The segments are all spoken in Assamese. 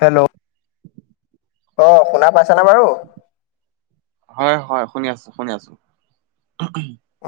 হেল্ল'। অঁ' শুনা পাইছানে বাৰু? হয় হয়, শুনি আছোঁ শুনি আছোঁ।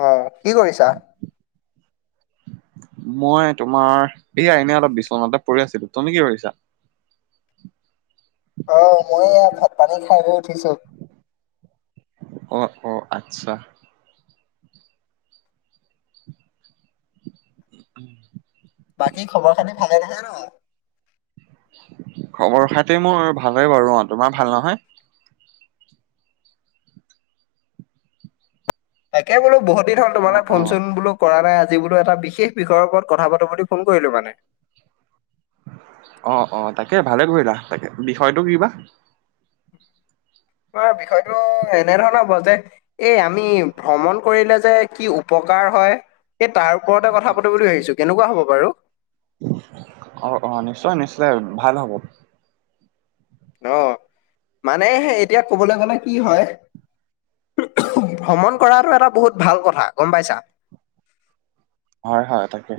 অঁ' কি কৰিছা? মই তোমাৰ এইয়া এনেই অলপ বিচনাতে পৰি আছিলো। তুমি কি কৰিছা? অহ' মই এইয়া ভাত পানী খাই বৈ উঠিছো। অঁ অঁ' আচ্ছা। উম। বাকী খবৰ খাতি ভালে দেখুন ন? খবৰ খাটি মোৰ ভালে বাৰু অঁ' তোমাৰ ভাল নহয়? তাকে বোলা বহুত দিন হ'ল অ তোমাৰ লে অ ফোন চোন বোলো কৰা নাই, আজি বোলো এটা বিশেষ বিষয়ৰ ওপৰত কথা পাতো বুলি ফোন কৰিলো মানে। অহ-অহ' তাকে ভালে কৰিলা তাকে, বিষয়টো কিবা? মানে বিষয়টো এনে ধৰণৰ হ'ব যে এই আমি ভ্ৰমণ কৰিলে যে কি উপকাৰ হয়। এই তাৰ ওপৰতে কথা পাতি বুলি ভাবিছোঁ, কেনেকুৱা হ'ব বাৰু? অহ-অহ' নিশ্চয় নিশ্চয় ভাল হ'ব। অঁ' মানে এতিয়া ক'বলৈ গ'লে কি হয়- ভ্ৰমণ কৰাটো এটা বহুত ভাল কথা গম পাইছা। হয় হয়, তাকে।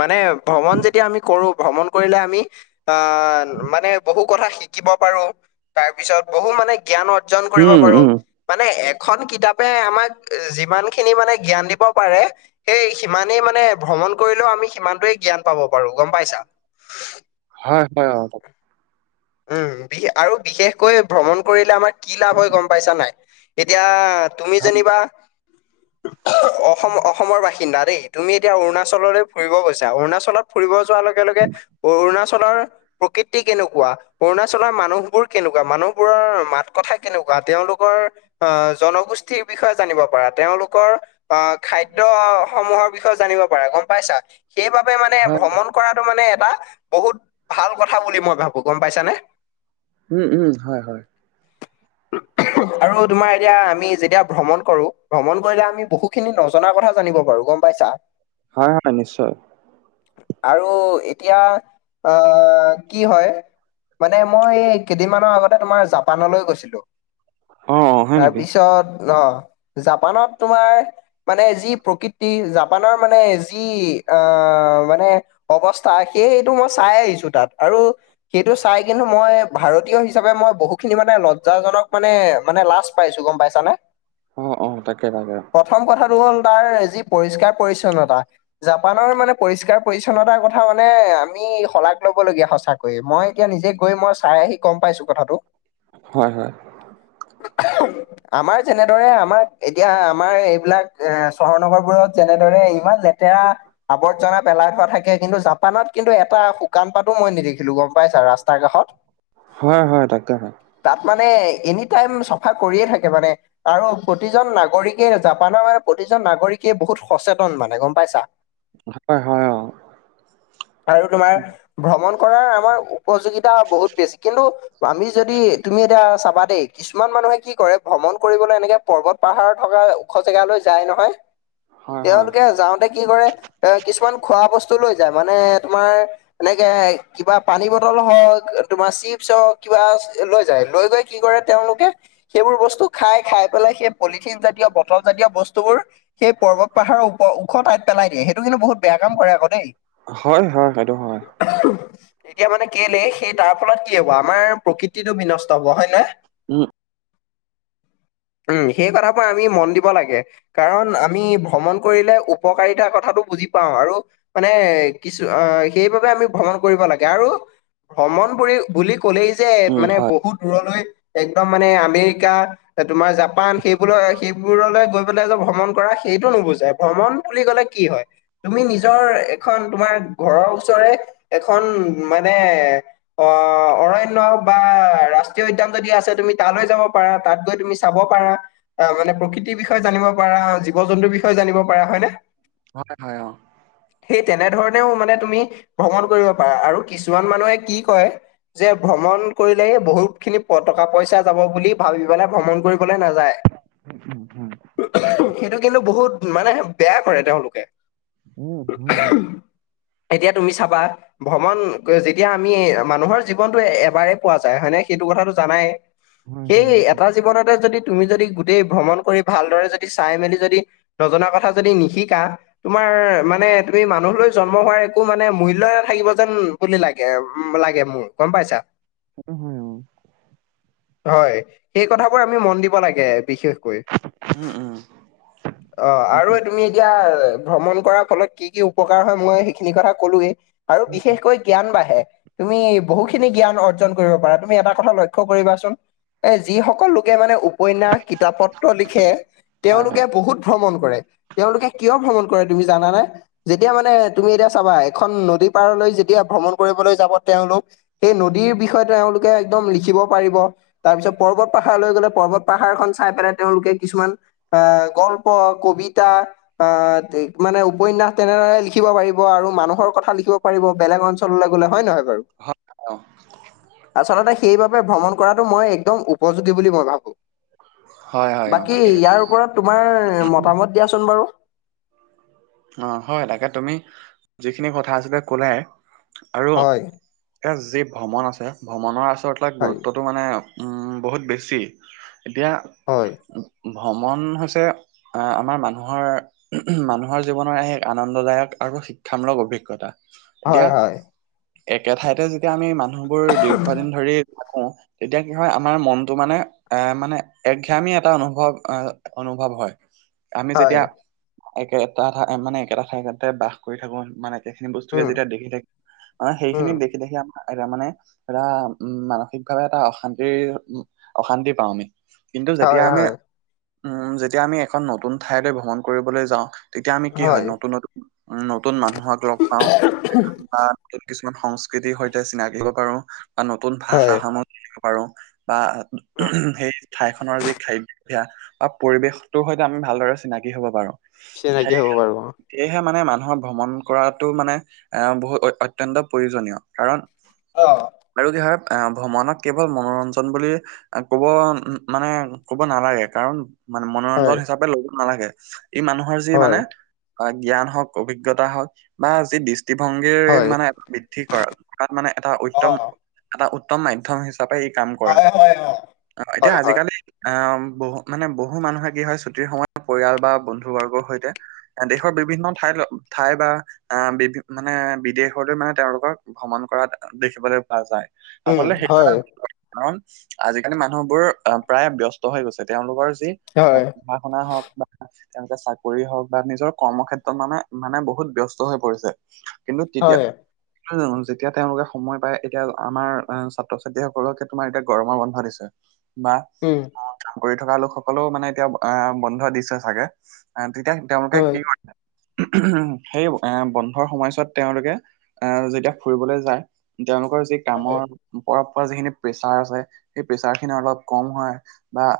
মানে ভ্ৰমণ যেতিয়া আমি কৰো ভ্ৰমণ কৰিলে আমি। আ মানে বহু কথা শিকিব পাৰো তাৰ পিছত বহু মানে। জ্ঞান অৰ্জন কৰিব উম পাৰো। উম মানে এখন কিতাপে আমাক যিমান খিনি মানে জ্ঞান দিব পাৰে। সেই সিমানেই মানে ভ্ৰমণ কৰিলেও আমি সিমানটোৱে জ্ঞান পাব পাৰো গম পাইছা। হয় হয়। উম বি আৰু বিশেষকৈ ভ্ৰমণ কৰিলে আমাৰ কি লাভ হয় গম পাইছা নাই এতিয়া। তুমি অ যেনিবা। অসম অসমৰ বাসিন্দা দেই তুমি এতিয়া অৰুণাচললৈ ফুৰিব গৈছা অৰুণাচলত। ফুৰিব যোৱাৰ লগে লগে অৰুণাচলৰ প্ৰকৃতি কেনেকুৱা। অৰুণাচলৰ মানুহবোৰ কেনেকুৱা মানুহবোৰৰ মাত কথা কেনেকুৱা তেওঁলোকৰ। আহ জনগোষ্ঠীৰ বিষয়ে জানিব পাৰা তেওঁলোকৰ। অ খাদ্য সমূহৰ বিষয়ে জানিব পাৰে গম পাইছা সেইবাব। বে মানে হয় ভ্ৰমণ কৰাটো মানে এটা বহুত ভাল কথা বুলি মই ভাবো গম পাইছানে। উম উম হয় হয়। [unintelligible] আৰু তুমাৰ এতিয়া আমি যেতিয়া ভ্ৰমণ কৰো ভ্ৰমণ কৰিলে আমি বহু খিনি নজনা কথা জানিব পাৰো গম পাইছ। চা। হয় [inaudible] নিশ্চয়। আৰু এতিয়া আহ কি হয়। মানে মই এই কেইদিনমানৰ আগতে তোমাৰ জাপানলৈ গৈছিলো। অ অ হয় নেকি তাৰপিছত অ জাপানত তোমাৰ। মানে যি প্ৰকৃতি জাপানৰ মানে যি আ মানে। অৱস্থা সে সেইটো মই চাই আহিছো তাত আৰু। সেইটো চাই কিন্তু মই ভাৰতীয় হিচাপে মই বহুতখিনি মানে লজ্জাজনক মানে মানে লাজ পাইছো গম পাইছানে। [inaudible] অ অ তাকে তাকে। প্ৰথম কথাটো হ'ল তাৰ যি পৰিষ্কাৰ পৰিছন্নতা। জাপানৰ মানে পৰিষ্কাৰ পৰিছন্নতাৰ কথা মানে আমি শলাগ লব লগগীয়া সঁচাকৈয়ে। মই এতিয়া নিজে গৈ মই চাই আহি গম পাইছো কথাটো। হয় হয়। [inaudible] আমাৰ যেনেদৰে আমাৰ এতিয়া আমাৰ এইবিলাক এ চহৰ নগৰবোৰত যেনেদৰে ইমান লেতেৰা। আৱৰ্জনা পেলাই থোৱা থাকে কিন্তু জাপানত কিন্তু এটা শুকান পাতো মই নিদেখিলো গম। পাইছা ৰাস্তাৰ কাষত। হয় হয় তাকে হে। তাত মানে এনিটাইম চফা কৰিয়ে থাকে মানে। আৰু প্ৰতিজন নাগৰিকে জাপানৰ মানে প্ৰতিজন নাগৰিকে বহুত সচেতন মানে গম পাইছা। হয় হয় অ। আৰু তোমাৰ ভ্ৰমণ কৰাৰ আমাৰ। উপযোগিতা বহুত বেছি কিন্তু আমি যদি তুমি এতিয়া চাবা দেই। কিছুমান মানুহে কি কৰে ভ্ৰমণ কৰিবলৈ এনেকে পৰ্বত পাহাৰ থকা ওখ জেগালৈ যায় নহয়। হয় হয় তেওঁলোকে যাওঁতে কি কৰে। এ কিছুমান খোৱা বস্তু লৈ যায় মানে তোমাৰ এনেকে কিবা। পানী বটল হওক তোমাৰ চিপচ হওক কিবা লৈ যায় লৈ গৈ কি কৰে তেওঁলোকে। সেইবোৰ বস্তু খাই খাই পেলাই সেই পলিথিন জাতীয় বটল জাতীয় বস্তুবোৰ। সেই পৰ্বত পাহাৰৰওপ ওখ ঠাইত পেলাই দিয়ে সেইটো কিন্তু বহুত বেয়া কাম কৰে আকৌ দেই। হয় হয় সেইটো হয়। এতিয়া মানে কেলেই সেই তাৰ ফলত কি হব আমাৰ প্ৰকৃতিটো বিনষ্ট হব হয় না। উম। উম সেই কথাবোৰ আমি মন দিব লাগে। কাৰণ আমি ভ্ৰমণ কৰিলে উপকাৰিতা কথাটো বুজি পাওঁ আৰু। মানে কিছু আহ সেইবাবে আমি ভ্ৰমণ কৰিব লাগে। আৰু ভ্ৰমণ বুলি বুলি কলেই যে উম, মানে হয়, বহুত দূৰলৈ। একদম মানে আমেৰিকা। তোমাৰ জাপান সেইবোৰ সেইবোৰলৈ গৈ পেলাই যে ভ্ৰমণ কৰা সেইটো নুবুজাই ভ্ৰমণ বুলি ক'লে। কি হয় তুমি নিজৰ এখন তোমাৰ ঘৰৰ ওচৰে এখন। মানে। অ অৰণ্য বা ৰাষ্ট্ৰীয় উদ্যান যদি আছে তুমি তালৈ যাব পাৰা তাত গৈ তুমি। চাব পাৰা অ মানে প্ৰকৃতিৰ বিষয়ে জানিব পাৰা জীৱ জন্তুৰ বিষয়ে জানিব পাৰা হয় নে। হয় হয় অ। সেই তেনেধৰণেও মানে তুমি ভ্ৰমণ কৰিব পাৰা আৰু কিছুমান মানুহে কি কয়। যে ভ্ৰমণ কৰিলে বহুত খিনি টকা-পইচা যাব বুলি ভাবি পেলাই ভ্ৰমণ কৰিবলৈ নাযায়। [unintelligible] অ হু সেইটো কিন্তু বহুত মানে বেয়া কৰে তেওঁলোকে। উম, অ হু উম। এতিয়া তুমি চাবা ভ্ৰমণ। যেতিয়া আমি মানুহৰ জীৱনটো এবাৰে পোৱা যায় হয় ন সেইটো কথাটো জানাই।। হয়, সেই হয়, এটা জীৱনতে যদি তুমি যদি গোটেই ভ্ৰমণ কৰি ভালদৰে যদি চাই মেলি যদি। নজনা কথা যদি নিশিকা। তোমাৰ মানে তুমি মানুহলৈ জন্ম হোৱাৰ একো মানে মূল্যই নাথাকিব যেন। বুলি লাগে উম লাগে মোৰ গম পাইছা। অ, হয় অ। হয়, সেই কথাবোৰ আমি মন দিব লাগে বিশেষকৈ। অ, আৰু তুমি এতিয়া। ভ্ৰমণ কৰাৰ ফলত কি কি উপকাৰ হয় মই সেইখিনি কথা ক'লোৱেই আৰু বিশেষকৈ। জ্ঞান বাঢ়ে তুমি বহুখিনি জ্ঞান অৰ্জন কৰিব পাৰা তুমি এটা কথা লক্ষ্য কৰিবাচোন। এ যিসকল লোকে মানে উপন্যাস কিতাপ-পত্ৰ লিখে তেওঁলোকে বহুত। ভ্ৰমণ কৰে তেওঁলোকে কিয় ভ্ৰমণ কৰে তুমি জানানে? যেতিয়া মানে তুমি এতিয়া চাবা এখন নদী পাৰলৈ যেতিয়া ভ্ৰমণ কৰিবলৈ যাব তেওঁলোক। সেই নদীৰ বিষয়ে তেওঁলোকে একদম লিখিব পাৰিব। তাৰ পিছত পৰ্বত-পাহাৰলৈ গলে পৰ্বত-পাহাৰখন চাই পেলাই তেওঁলোকে কিছুমান। আ গল্প, কবিতা। আ মানে উপন্যাস তেনেদৰে লিখিব পাৰিব আৰু মানুহৰ কথা লিখিব পাৰিব বেলেগ অঞ্চল। তললে গ'লে হয় নহয় বাৰু? আচলতে সেইব। ভ্ৰমণ কৰাটো মই একদম উপযোগী বুলি মই ভাবো। হয়, হয়, অ', বাকী তাকে ইয়াৰ ওপৰত তোমাৰ মতামত দিয়াচোন বাৰু। অ, হয় তাকে তুমি যিখিনি কথা আছিলে কলাই আৰু। হয়, এয়া যি ভ্ৰমণ আছে ভ্ৰমণৰ আচলতে হয়, গুৰুত্ব। টো মানে বহুত বেছি এতিয়া। হয়। ভ্ৰমণ হৈছে আহ আমাৰ মানুহৰ মানুহৰ- জীৱনৰ এক আন্দদায়ক আৰু শিক্ষামূলক অভিজ্ঞতা, হয়, এতিয়া- হয়। একে ঠাইতে যেতিয়া আমি মানুহবোৰ দীৰ্ঘদিন ধৰি- তেতিয়া কি হয় আমাৰ মনটো মানে- এ মানে একঘেয়ামী এটা অনুভৱ আহ অনুভৱ হয়। আমি হয়, যেতিয়া, একে এটা ঠাই মানে একেটা ঠাইতে বাস কৰি থাকো মানে- সেইখিনি বস্তুকে উম, যেতিয়া দেখি থাকে, অ সেইখিনি উম, দেখি দেখি- এটা মানে এটা উম মানসিকভাৱে এটা অশান্তিৰ অশান্তি পাওঁ আমি। কিন্তু যেতিয়া হয়, আমি, হয়, উম যেতিয়া আমি এখন নতুন ঠাইলৈ ভ্ৰমণ কৰিবলৈ যাওঁ। তেতিয়া আমি কি হয় নতুন নতুন নতুন মানুহক লগ পাওঁ। কিছুমান সংস্কৃতিৰ সৈতে চিনাকিব হ'ব পাৰো বা নতুন ভাষা হয়। সমূহ সোনিব পাৰো। বা উম সেই ঠাইখনৰ যি খাদ্য- বা পৰিৱেশটো সৈতে আমি ভালদৰে চিনাকি হ'ব পাৰো। চিনাকি সেই- হ'ব পাৰো অ। সেয়েহে মানে মানুহক ভ্ৰমণ কৰাটো মানে- আহ বহুত অত্যন্ত প্ৰয়োজনীয় কাৰণ- অ। আৰু কি হয় আহ ভ্ৰমণক কেৱল মনোৰঞ্জন বুলি- কব মানে কব নালাগে কাৰণ- মানে হয়, মনোৰঞ্জন হিচাপে লব নালাগে, ই মানুহৰ যি হয়, মানে- জ্ঞান হওক অভিজ্ঞতা হওক বা যি দৃষ্টিভংগীৰ হয়, মানে- কৰা তাত মানে এটা উত্তম অ', এটা উত্তম মাধম্য হিচাপে ই কাম কৰে। হয়, হয়, অ', অ এতিয়া হয়, হয়, আজিকালি- আহ বহু মানে বহু মানুহে কি হয় ছুটিৰ সময়ত পৰিয়াল বা বন্ধু বৰ্গৰ সৈতে- দেশৰ বিভিন্ন ঠাই ঠাই বা- আহ বিভি মানে বিদেশলৈ মানে তেওঁলোকক ভ্ৰমণ কৰাত দেখিবলৈ পোৱা যায়। উম, আচলতে সেইটো হয়, এটা- কাৰণ আজিকালি মানুহবোৰ আহ প্ৰায় বস্ত হৈ গৈছে তেওঁলোকৰ যি- হয়, পঢ়া শুনা হওক বা, তেওঁলোকে- কৰি হওক বা নিজৰ কৰ্মক্ষেত্ৰত মানে মানে বহুত ব্যস্ত হৈ পৰিছে কিন্তু তেতিয়া- হয়। যেতিয়া তেওঁলোকে সময় পায় এতিয়া আমাৰ ছাত্ৰ ছাত্ৰীসকলকে তোমাৰ এতিয়া গৰমৰ বন্ধা দিছে। বা- উম। অ কাম কৰি থকা লোকসকলেও মানে এতিয়া আহ বন্ধ দিছে চাগে। আহ তেতিয়া তেওঁলোকে হয়। কি কৰে সেই এ বন্ধৰ সময়ছোৱাত তেওঁলোকে- অহ যেতিয়া ফুৰিবলৈ যায় তেওঁলোকৰ যি কামৰ- ওপৰ পৰা যিখিনি প্ৰেছাৰ আছে সেই প্ৰেছাৰ খিনি অলপ কম হয় বা-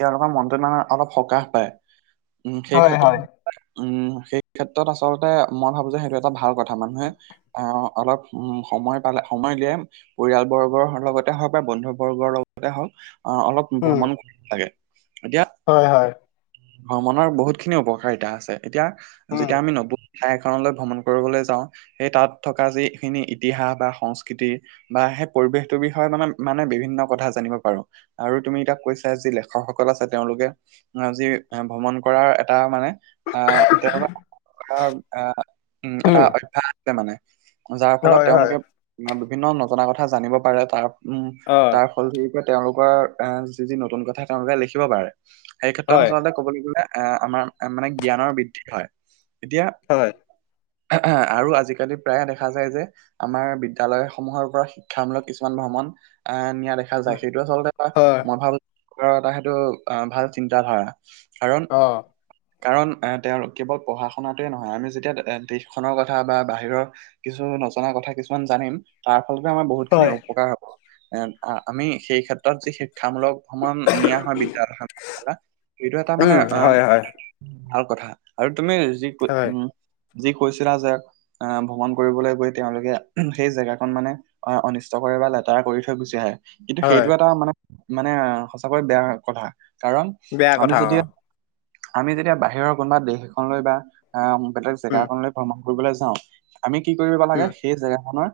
তেওঁলোকৰ মনটোত মানে অলপ সকাহ পায়। উ সেই হয়, হয়, ক্ষেত্ৰত উম সেই ক্ষেত্ৰত আচলতে মই ভাবো যে সেইটো এটা ভাল কথা মানুহে- অ অলপ উম সময় পালে সময় উলিয়াই - পৰিয়াল বৰ্গৰ লগতে হওক বা বন্ধু বৰ্গৰ লগতে হওক অহ অলপ- উম, ভ্ৰমণ কৰিব লাগে, এতিয়া- হয় হয়। ভ্ৰমণৰ বহুত খিনি উপকাৰিতা আছে এতিয়া উম, যেতিয়া আমি নব ঠাইখনলৈ ভ্ৰমণ কৰিবলৈ যাওঁ সেই তাত থকা যিখিনি ইতিহাস বা সংস্কৃতিৰ- বা সেই পৰিৱেশটোৰ বিষয়ে মানে, মানে বিভিন্ন কথা জানিব পাৰো। আৰু তুমি এতিয়া কৈছা, যি লেখকসকল আছে তেওঁলোকে অ', যি এ ভ্ৰমণ কৰাৰ এটা মানে আ, তেনেকুৱা ধৰা, আ, উম এটা অভ্যাস [unintelligible] মানে যাৰ ফলত হয়, হয়, তেওঁলোকে বিভিন্ন নজনা কথা জানিব পাৰে, তাৰ উম, অ', তাৰ ফল [unintelligible] তেওঁলোকৰ আ, যি, যি, নতুন কথা তেওঁলোকে লিখিব পাৰে। সেই ক্ষেত্ৰত হয়, আচলতে ক'বলে গ'লে, এ আমাৰ মানে জ্ঞানৰ বৃদ্ধি হয়, এতিয়া হয়। হে, হে, আৰু আজিকালি প্ৰায়ে দেখা যায় যে আমাৰ বিদ্যালয় সমূহৰ পৰা শিক্ষামূলক কিছুমান ভ্ৰমণ, আ নিয়া দেখা দেখা উম, যায় সেইটো আচলতে এটা, হয়, মই ভাবো এটা সেইটো আ ভাল চিন্তা ধাৰা, কাৰণ অ', কাৰণ এ, তেওঁৰ কেৱল পঢ়া শুনাটোৱে নহয়, আমি যেতিয়া দে দেশখনৰ কথা বা বাহিৰৰ কিছু নজনা কথা কিছুমান জানিম। তাৰ ফলত আমাৰ বহুত খিনি হয়, উপকাৰ হ'ব এ, আ, আমি সেই ক্ষেত্ৰত যি শিক্ষামূলক ভ্ৰমণ নিয়া হয় বিদ্যা [unintelligible] এইটো এটা উম, মানে হয়, হয়, অ' ভাল কথা আৰু তুমি যি কৈ- হয়। উম যি কৈছিলা যে, আ, ভ্ৰমণ কৰিবলৈ গৈ তেওঁলোকে সেই, জেগাকন মানে অ', অনিষ্ট কৰে বা লেতেৰা কৰি থৈ গুচি আহে। কিন্তু হয়, সেইটো, এটা মানে, মানে সঁচাকৈ বেয়া কথা, কাৰণ বেয়া আমি কথা যদি অ' আমি যেতিয়া বাহিৰ কোনোবা দেশ এখন লৈ বা আ বেলেগ জেগা উম, একনলৈ ভ্ৰমণ কৰিবলৈ যাওঁ আমি কি কৰিব লাগে, উম, সেই জেগাখনৰ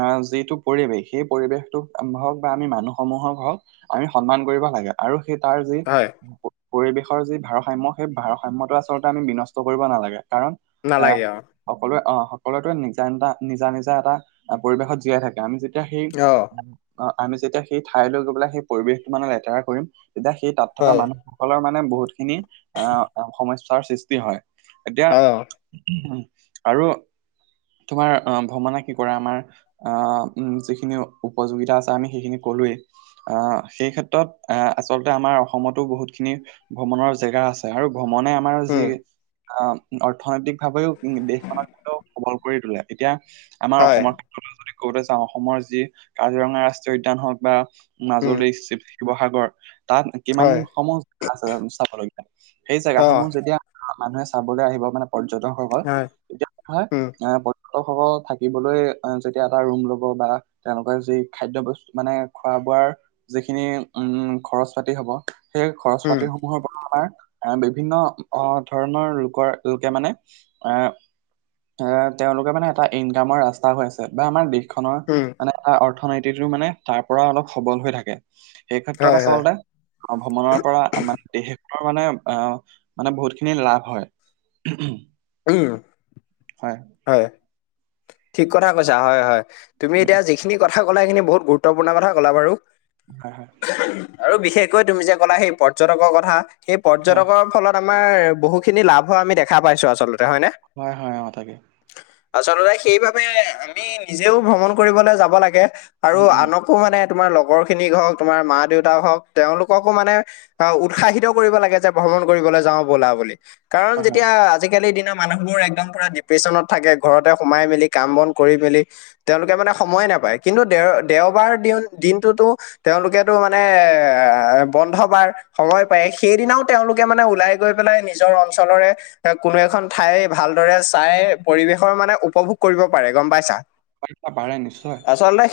আ যিটো পৰিৱেশ সেই পৰিৱেশটো হওক বা আমি মানুহ সমূহক হওক আমি সন্মান কৰিব লাগে আৰু সেই তাৰ যি হয়, প-পৰিৱেশৰ যি ভাৰস সাম্য সেই, ভাৰসাম্যটো আচলতে আমি বিনষ্ট কৰিব নালাগে, কাৰণ এ নালাগে অ' সকলোৱে অ', সকলোৱেটো নিজা, নিজা এটা, নিজা, নিজা এটা পৰিৱেশত জীয়াই থাকে, আমি যে তেতিয়া সেই অ', মান আ আমি যেতিয়া সেই ঠাইলৈ গৈ পেলাই, সেই পৰিৱেশটো মানে লেতেৰা কৰিম। তেতিয়া, সেই তাত থকা হয়, মানুহসকলৰ মানে, বহুতখিনি আ, অ', সমস্যাৰ সৃষ্টি হয়। এতিয়া, অ', আৰু তোমাৰ অ', ভ্ৰমনে কি কৰে আমাৰ আ, যিখিনি উপযোগিতা আছে, আমি সেইখিনি কলোৱেই। আ, সেই ক্ষেত্ৰত আ, আচলতে আমাৰ অসমতো বহুত খিনি ভ্ৰমণৰ জেগা আছে। চে আৰু ভ্ৰমণে আমাৰ যি উম, আ, অৰ্থনৈতিক ভাৱেও উ দেশখন [unintelligible] সবল কৰি তোলে, এতিয়া আমাৰ হয়, অসমৰ [unintelligible] যদি কওঁতে চাওঁ, অসমৰ যি কাজিৰঙা ৰাষ্ট্ৰীয় উদ্যান হওক বা উম, মাজুলী চি শিৱসাগৰ, তাত কিমান হয়, সমূহ আছে চাবলগীয়া, সেই জেগা অ', সমূহ যে তিয়া মানুহে চাবলৈ আহিব মানে পৰ্যটকসকল হয়, তেতিয়া [unintelligible] উম, আ, প অ', স-স থাকিবলৈ অ', যেতিয়া এটা ৰুম ল'ব বা তেওঁলোকে যি খাদ্য বস্তু, মানে খোৱা বোৱাৰ যিখিনি উম খৰচ পাতি হব। সেই খৰচ উম, পাতিসমূহৰ পৰা আমাৰ এ বিভিন্ন অ', ধৰণৰ লোকৰ লোকে মানে, এ এ তেওঁলোকে মানে এটা ইনকামৰ ৰাস্তা হৈ আছে বা আমাৰ দেশ দেশখনৰ উম, মানে অ-অ-অৰ্থনীতিটো মানে তাৰ পৰা অলপ সবল হৈ থাকে। সেই হয়, ক্ষেত্ৰত হয়, আচলতে আহ ভ্ৰমণৰ পৰা মানে দেশন মানে অ মানে বহুতখিনি লাভ হয়। উম। হয়। হয়। ঠিক কথা কৈছা হয় হয় তুমি উম, এতিয়া যিখিনি কথা কথা কলা সেইখিনি বহুত গুত্বপূৰ্ণ কথা কলা বাৰু। হয় হয়। আৰু বিশেষকৈ তুমি যে ক'লা সেই পৰ্যটকৰ কথা, সেই হয় পৰ্যটকৰ ফলত আমাৰ বহুখিনি লাভ হোৱা আমি দেখা পাইছো আচলতে হয়নে? হয় হয় অ তাকে। আচলতে সেইবাবে আমি নিজেও ভ্ৰমণ কৰিবলৈ যাব লাগে। আৰু উম উম আনকো মানে তোমাৰ লগৰ খিনিক হওক, তোমাৰ মা-দেউতা হওক তেওঁলোককো মানে আহ উৎসাহিত কৰিব লাগে যে ভ্ৰমণ কৰিবলৈ যাওঁ ব'লা বুলি কাৰণ হয় হয় যেতিয়া আজিকালিৰ দিনা মানুহবোৰ একদম পুৰা ডিপ্ৰেশ্যনত থাকে ঘৰতে সোমাই মেলি কাম বন কৰি মেলি তেওঁলোকে মানে সময় নাপায়। কিন্তু দেও-দেওবাৰ দিন-দিনটোতো তেওঁলোকেতো মানে এ বন্ধ বাৰ সময় পায় সেইদিনাও তেওঁলোকে মানে ওলাই গৈ পেলাই নিজৰ অঞ্চলৰে কোনো এখন ঠাই ভালদৰে চাই পৰিৱেশৰ মানে উপভোগ কৰিব পাৰে গম পাইছা। [unintelligible] নিশ্চয় আচলতে